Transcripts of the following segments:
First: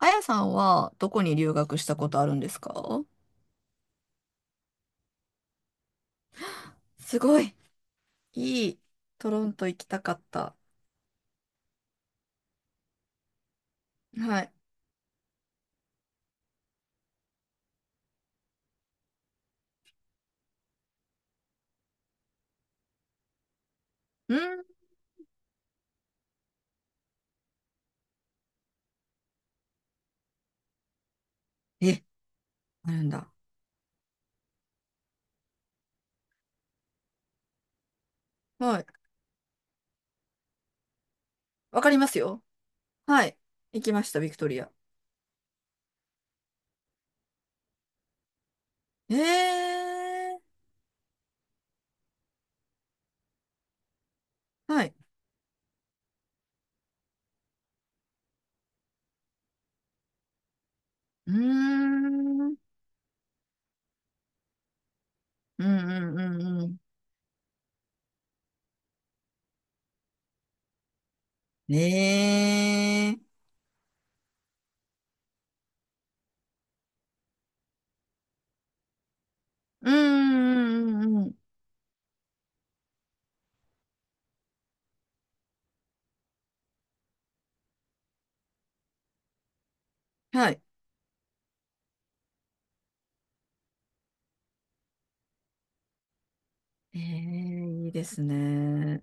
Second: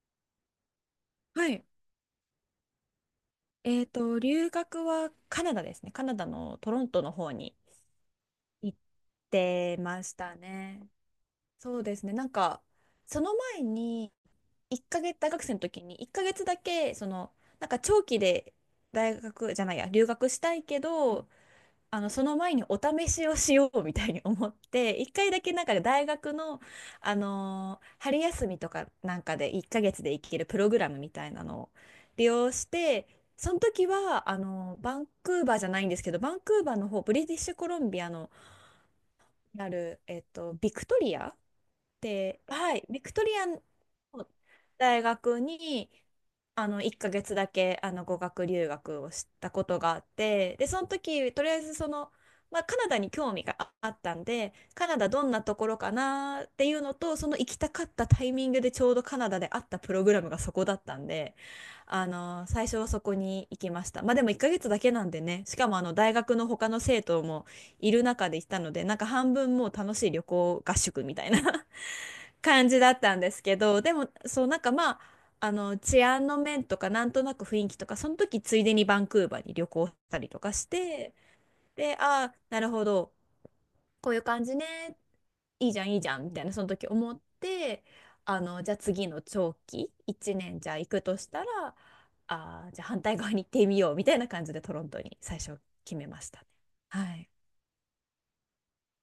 あやさんはどこには留い。学したことあるんですか？留学はカナダですね。カナダのトロントのす方ごい、にい行っい、トロントて行きたまかしったた。ね。そうですね。その前に、はい。1ヶ月、大学生の時に1ヶ月だけ、長期で、大学じゃないや、留学したいけど、その前にお試しをしようみたいにうん。思って、一回だけ、大学の、春休みとかなんかで1ヶ月で行けるプログラムみたいなのをえ、利用しあるて、んだ。その時はバンクーバーじゃないんですけど、バンクーバーの方、ブリティッシュコロンビアのはい。ある、ビクトリアわかりますで、よ。はい、ビクトはリい。アの行きました、ビクトリア。大学に1ヶ月だけ語学留学をえー。したことがあって、でその時とりあえずまあ、カナダに興味があったんで、はカい。ナダどんなところかなっていうのと、その行きたかったタイミングでちょうどカナダであったプログラムがそこだったんうーで、ん。うん最初はそこに行きました。まあでも1ヶ月だけなんでね、しうかんも大学のう他んうの生徒もいる中で行ったので、なんか半分もう楽しい旅行合宿みたいなん。感じだっえたんー。ですけど、でも、そう、なんかまあ、治安の面とか、なんとなく雰囲気とか、その時、ついでにバンクーバーに旅行うん、したりとかしうん、うて、んうん。で、ああ、なるほど、こういう感じね、いいじゃん、いいじゃん、みたいな、その時思って、じゃあ次の長期、1は年い。じゃあ行くとしたら、ああ、じゃあ反対側に行ってみよう、みたいな感じでトロントに最初決めましたね。えー、はい。いいですね。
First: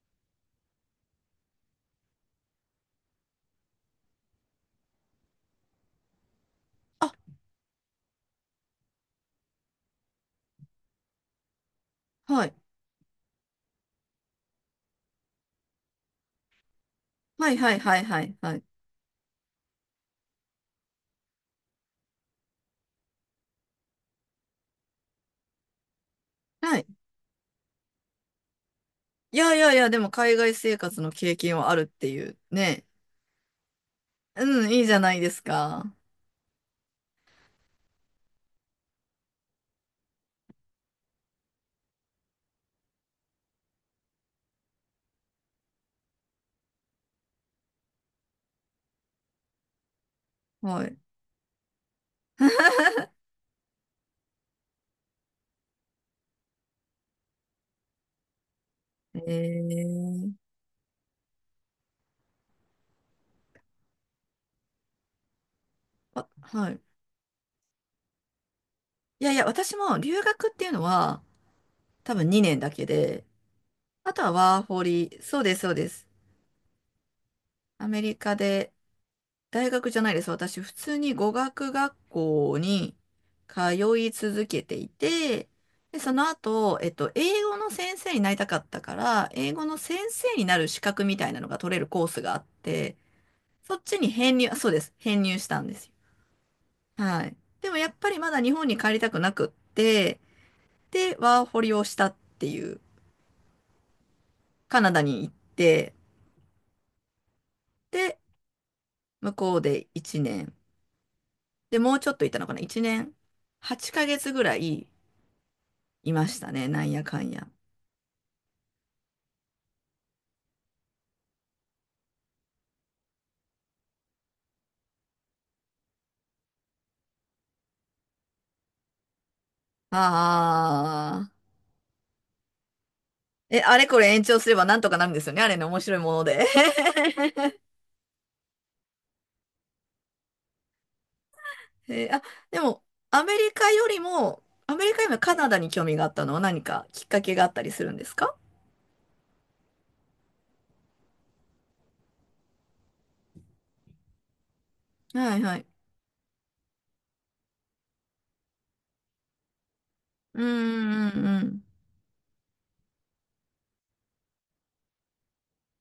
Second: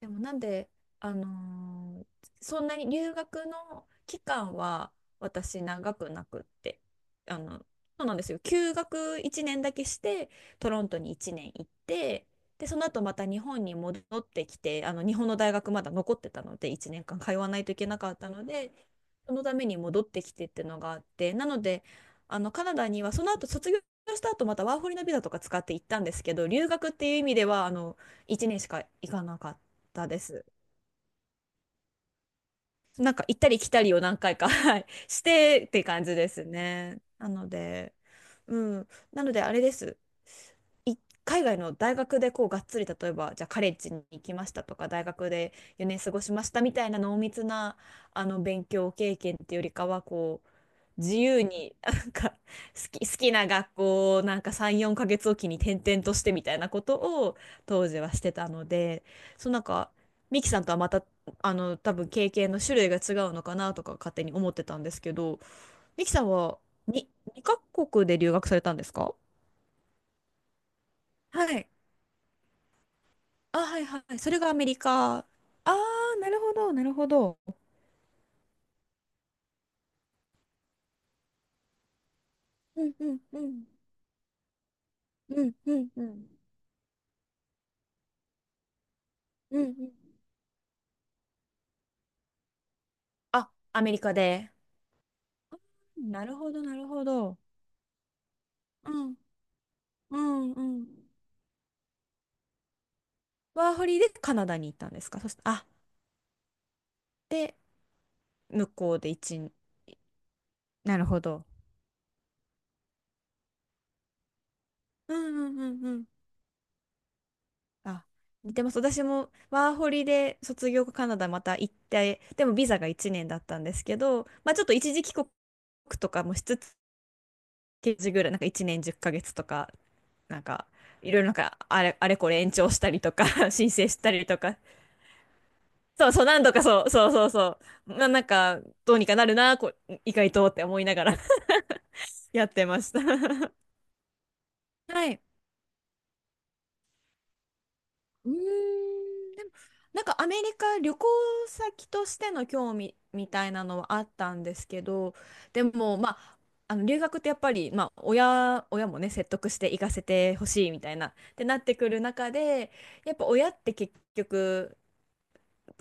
でもなんで、あのーそんなに留学の期間は私長くなくって、あ、あの、そうなんですよ。休学1年だけして、トロントに1年行って、はい。で、その後また日本に戻ってきて、日本の大学まだ残ってたので、1年間通わはい、ないはといい、けはない、かっはたい、のはい。で、そのために戻ってきてっていうのがあって、なので、カナダにはその後卒業した後、またワーホリのビザとか使って行ったんですけど、留はい、学っていう意味では、1年しか行かいなかやいっやいや、でたもで海す。外生活の経験はあるっていうね。なんか行ったり来たりを何回か、うん、はいいい、じゃないしですてってか。感じですね。なので、うん。なのであれです。い海外の大学でこうがっつり、例えばじゃあカレッジに行きましたとか、大学で4年過ごしましたみたいな濃密な勉強経験っていうよりかは、こうはい。自由になんか好き、好きな学校をなんか3、4ヶ月おきに転々としてみたいなことを当時はしてたので、えそう、なんかー、ミキさんとはまた多分経験の種類が違うのかなとか勝手に思ってたんですけど、ミキさあ、んははい。に2カ国で留学されたんですか？いやいや、私も留学っていうのははい。多分2年だけで、あ、はいはあい。とそはれがアワメーリホリ、カ。あそうです、そうあ、です。なるほど。アメリカで、大学じゃないです。私、普通に語学学校うんにうんうん。通い続けていうて、んうんで、うそのん。後、英語の先生になりたかったから、英うん語うのん。先生になる資格みたいなのが取れるコースがあって、あ、そっアメちリにカ編入、で。そうです。編入したんですよ。なるほど、なるほはい。ど。でもやっぱりまだ日本にう帰りたん。くなくって、うんうん。で、ワーホリをしたっていう、ワーホリでカナダに行っカたナんでダすか、にそ行っして、あ、て、で、で、向こうで向一年、こうで1年、なるほど。で、もうちょっといたのかな？ 1 年8ヶ月ぐらいうんうんうんうん。いましたね。なんやかんや。あ、似てます。私もワーホリで卒業後カナダまた行って、でもビザが1年だったんですけど、まあちょっと一時帰国とかもしつつ、時ぐらい、なんか1年10ヶ月とかなんか、いろいろあなんあ。か、あれ、あれこれ延長したりとか、 え、申あれ請しこれた延りと長すれか、ばなんとかなるんですよね。あれの面白いそもうそのう、何で。度かそう、そうそうそ う、まあ、なんか、どうにかなるな、こう、意外とって思いながら、 あ、やっでてまも、した。 アメリ カよりも、アメリカはよりもい。カナダに興味があったのは何かきっかけがあったりするんですうーか？ん、なんかアメリカ旅行先としての興味みたいなのはあったんですけど、はいはでい。も、まあ、留学ってやっぱり、まあ、親もね、説得して行かせてうーん、ほしいみたいな、っうん、うてなん。ってくる中で、やっぱ親って結局、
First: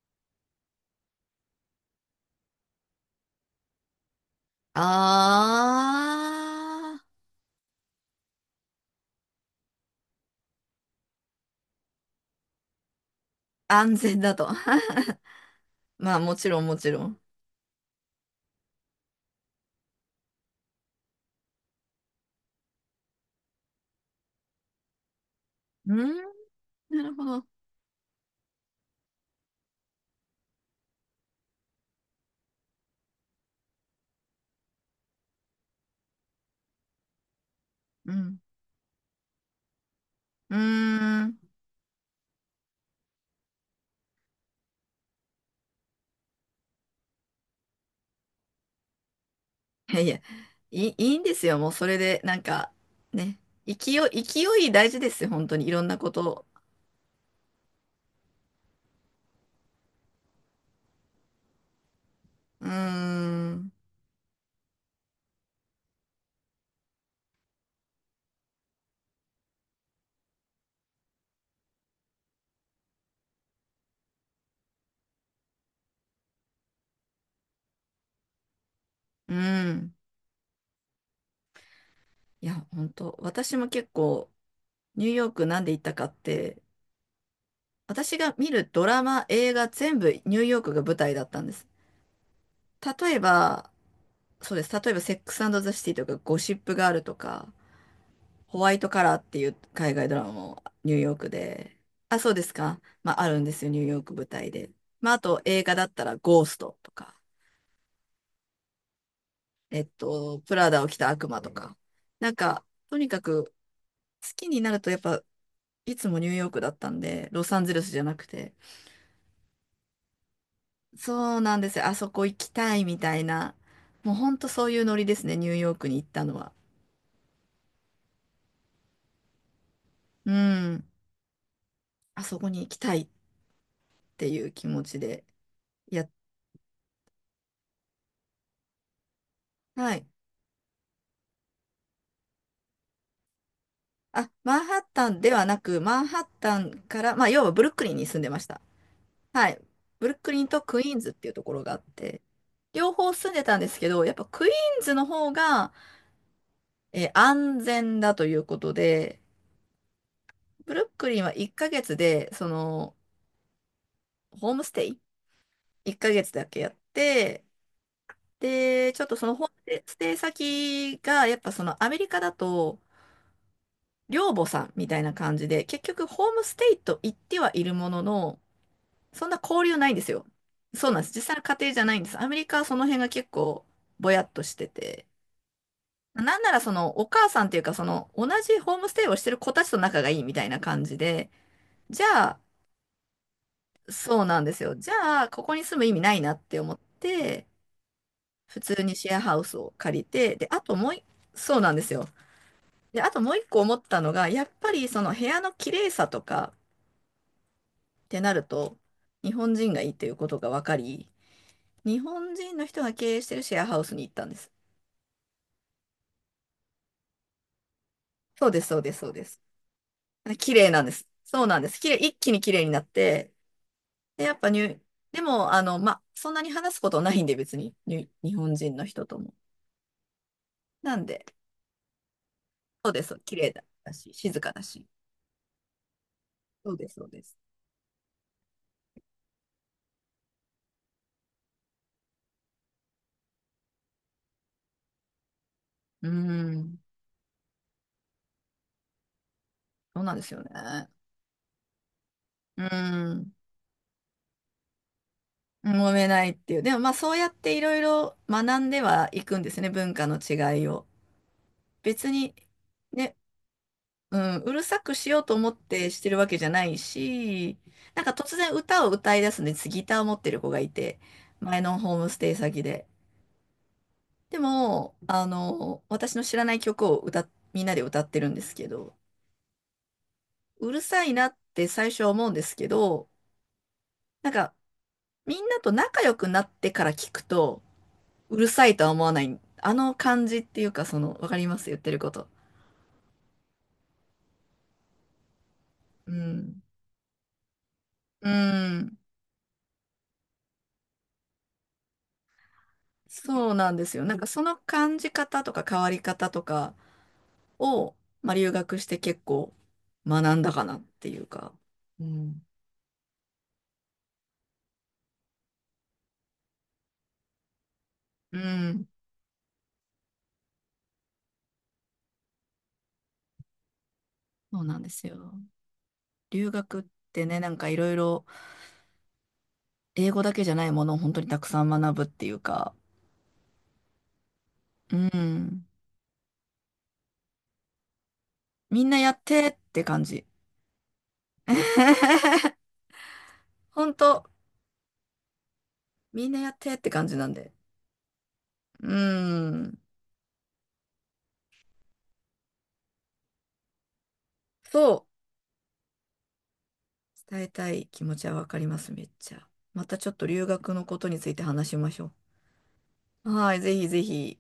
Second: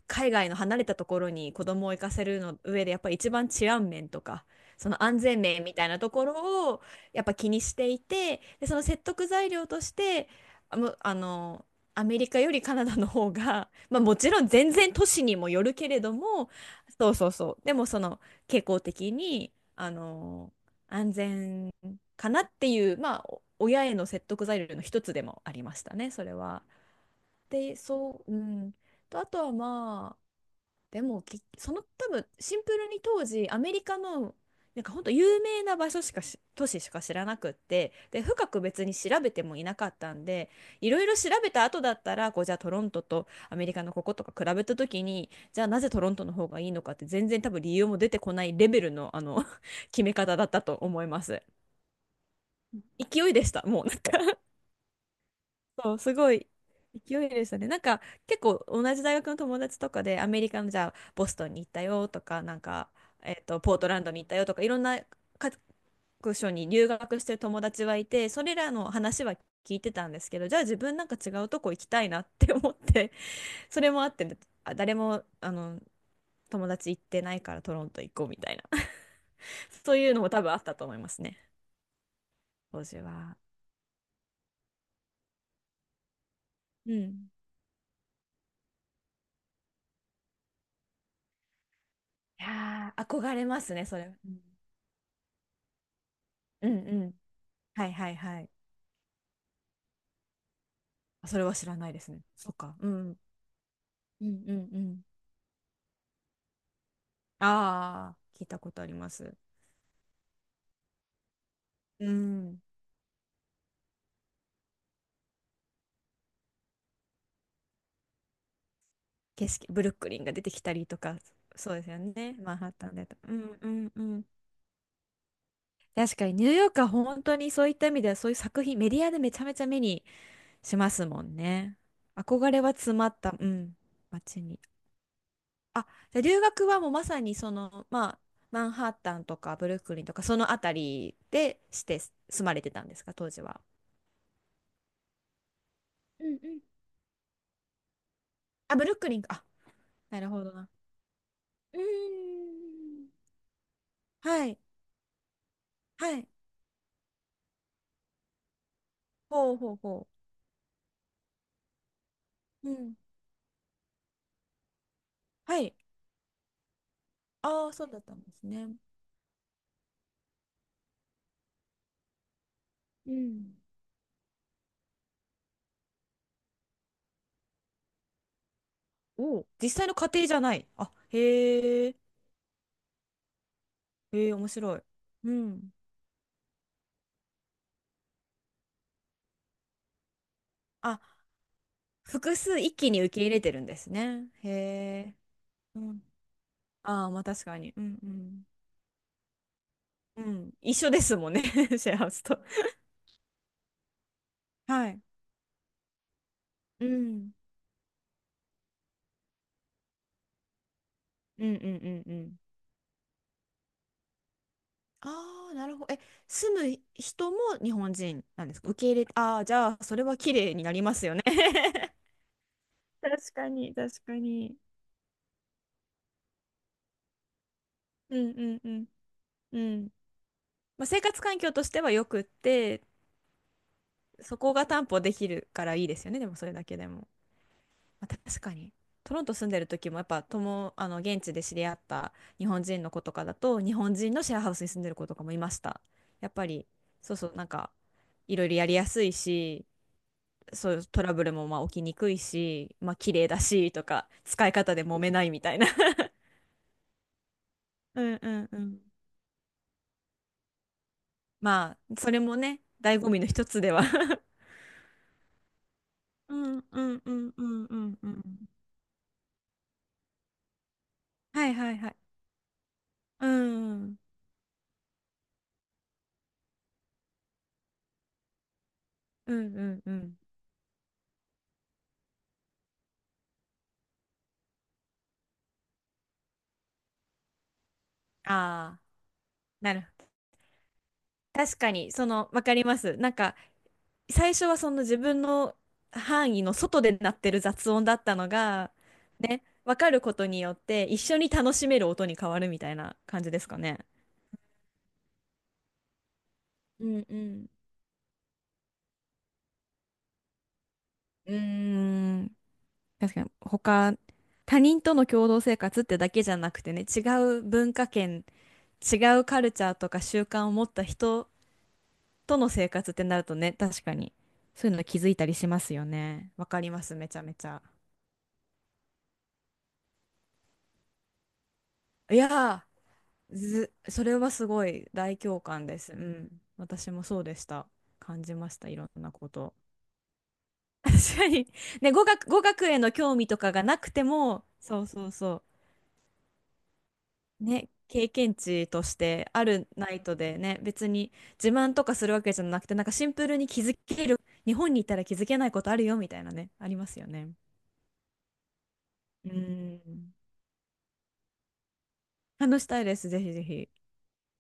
海外の離れたところに子供を行かせるの上でやっぱり一番治安面とか、あその安全面みたいなところをやっぱ気にしていて、でその説得材料として、あむあのアメリカよりカナダの方が、あ、安まあ、も全ちだろと。ん全然都市 にもよるけれどまあ、もちも、ろん、もちろそうん。そうそう、でもその傾向的に安全かなっていう、まあ、お親への説得材料の一つでもありましうたねん、それは。なるほど。でそう、うん、とあとはまあ、でもその多分シンプルに当時アメリカの、なんか本当有名な場所しかし都市しか知らなくって、うでん。深く別に調べてもいなかったんで、うーいろいろ調ん。べた後だったらこう、じゃあトロントとアメリカのこことか比べた時にじゃあなぜトロントの方がいいのかって全然多分理由も出てこないレベルの、いや決いめや、方だったといい、思いいいまんです。すよ。もうそれで、なんか、勢いね。でしたもう、勢なんか、い、勢い大事ですよ。本当に。いろんそなう、こすごと。い勢いでしたね。なんか結構同じ大学の友達とかでアメリカのじゃあボストンに行ったよとか、なんうーか、ん。ポートランドに行ったよとか、いろんな各所に留学してる友達はいて、それらの話は聞いてたんですけど、じゃあ自分なんか違うとこ行きたいなって思って、それもあって、誰も友達行ってないからトロント行こうみたいな、う ん。そういうのも多分あったと思いますね、いや、当本時当。は。私も結構、ニューヨークなんで行ったかって、うん。私が見るドラマ、映画、全部ニューヨークが舞台だったんです。いやー、例え憧れまば、すね、それ。うんそうです。例えば、セックスザ・シティとか、ゴシッうプんガールうとん。か、はいはいはい。ホワイトカラーっていう海外ドラマもニューヨーあ、クそれは知らで、ないですあ、ね。そうでそすっか。か。うまん。あ、あるんですよ、ニューヨーク舞うん台うで。んうん。まあ、あと映画だったらゴーストとか、ああ、聞いたことあります。プラダを着た悪魔とか。うなんん。か、とにかく好きになるとやっぱ、いつもニューヨークだったんで、ロサンゼルスじゃなくて。景色、ブルックリンが出てきたりとか、そうなんでそうすでよ、すあよそこ行ね。きマンハッたいタンみでたと。いうな。んうんうもうん。ほんとそういうノリですね、ニューヨークに行っ確たかにのニュは。ーヨークは本当にそういった意味ではそういう作品、メディアでめちゃめちゃ目にうしん、ますもんね。あそこ憧にれ行はきた詰いまっった、うん、て街いうに。気持ちで。あ、やじゃあ留学はもうまさにその、まあ、マンハッタンとかブルッはクリい、ンとかそのあたりでして、住まれてたんですか、当時は？あ、マンハッタンではなく、マンハうッうん、うタん。ンから、まあ、要はブルックリンに住んでました。あ、ブルックリンか。あ、はい。ブルッなるクリほンどとな。クイーンズっていうところがあうーって、両ん。方住んでたんですけど、やっぱはクイーい。ンズの方が、はい。安全だということで、ほうほうほブルックリンは1ヶ月で、う。うん。ホームステイ？ はい。1 ヶ月だけやって、ああ、そうだったんですね。で、ちょっとそのホームステイ先が、やっぱそのアメリカだと、うん。寮母さんみたいな感じで、結局ホームステイと言ってはいるものの、そんなおお、交実流な際いのんで家すよ。庭じゃない。そうあ、なんです。実際の家庭じゃへなえ。いんです。アメリカはその辺が結構ぼやへっえ、と面して白い。て。うん。なんならそのお母さんっていうかその同じホームステイをしてる子たちと仲がいいみたいな感じあ、で、じゃ複あ、数一気に受け入れてるんですそうね。なんへですよ。じえ。ゃあ、ここに住うむ意味ん。ないなって思っああ、まあ確て、かに。うんうん。普通にシェアハウスを借りうて、で、ん。あ一とも緒うで。すもんね。シそうなんですェアハよ。ウスと。で、あともう一個思ったのが、やっぱりはい。その部屋の綺麗さとかうん。ってなると、日本人がいいっていうことが分かり、うんうん日うんう本ん。人の人が経営してるシェアハウスに行ったんです。ああ、なるほど。え、住む人も日本人なそんうでですす、か、そ受うけです、入れそうであす。あ、じゃあ、それは綺麗綺に麗なりなんでますす。よね。 そうなんです。綺麗、一気に綺麗になって、確かに、確かで、やっぱに。ニューでも、まあ、そんなに話すことないんで、別に、にうん日う本んう人のん。人とも。うん。まあ、な生ん活で、環境としてはよくって、そうです、綺麗だし、そ静かこだがし。担保できるからいいですよね、でもそれだそうけでです、そも。うです。まあ、確かに。トロント住んでる時もやっぱ現地で知り合った日本人の子とかだと、日本人のシェアハウスに住んでる子とかもいました。うーやっぱり、ん、そうそう、なんか、いろいろやりやすいし、そうなんですよそういうね。トラブルもまあ起きにくいうーし、まあ綺麗ん、だしとか、使い方で揉めないみたいな。揉めないっていう。でも、まあ、そうやっていろいうろんうんう学んでん。はいくんですね、文化の違いを。まあ、別それに、もね、醍醐ね、味の一つでは。 う ん、うるさくしようと思ってしてるわうけじゃなんいうんうんうし、んうんなんうか突ん。然歌を歌い出すんです、ギターを持ってる子がいて、はい前はのいはホい。ームステイ先で。うんでも、私の知らない曲をみんなで歌ってるんですけど、うんうんうん。うるさいなって最初は思うんですけど、なんかみんなと仲良くなってから聞くと、あうるさいあ、とは思わない、あなるほのど。感じっていうか、わかり確ますか言ってに、るそこと。の、わかります。なんか、最初はその自分のう範囲のん。外で鳴ってる雑音だったのうが、ん。ね、わかることによって、一緒に楽しめる音に変わるみたいな感じですそうかなんね。ですよ。なんかその感じ方とか変わり方とか、うんうん。を、まあ、留学して結構学んだかなっていううーか、うん、ん。確かに他人との共同生活ってだけじゃなくてね、違う文化圏、うん、違うカルチャーとか習慣を持った人との生活ってなるとね、確かにそうそういうなんので気すづいたよ。りしますよね。わ留かり学まっす、めちゃてめね、ちなんゃ。かいろいろ英語だけじゃないものを本当にたくさん学ぶっいていうやか、ー、ず、それはすごいう大共ん、感です。うん、私もそうでした。感じました、いみろんなんやなっこてと。って感じ。確かに。ね、語学、語 学への興味とかがなく本て当、も、そうそうそう。みんなやってって感じなんで。ね、経験値とうしてあるん、ナイトでね、別に自慢とかするわけじゃなくて、なんかシンプルに気づける、日本そにいたら気づけないことあるよみたいなね、ありますよう、ね。伝えたい気持ちはわかります、めっうちゃ。またちょん。っと留学のことについて話しましょ話したいです、ぜう。ひぜはい、ひ。ぜひぜひ。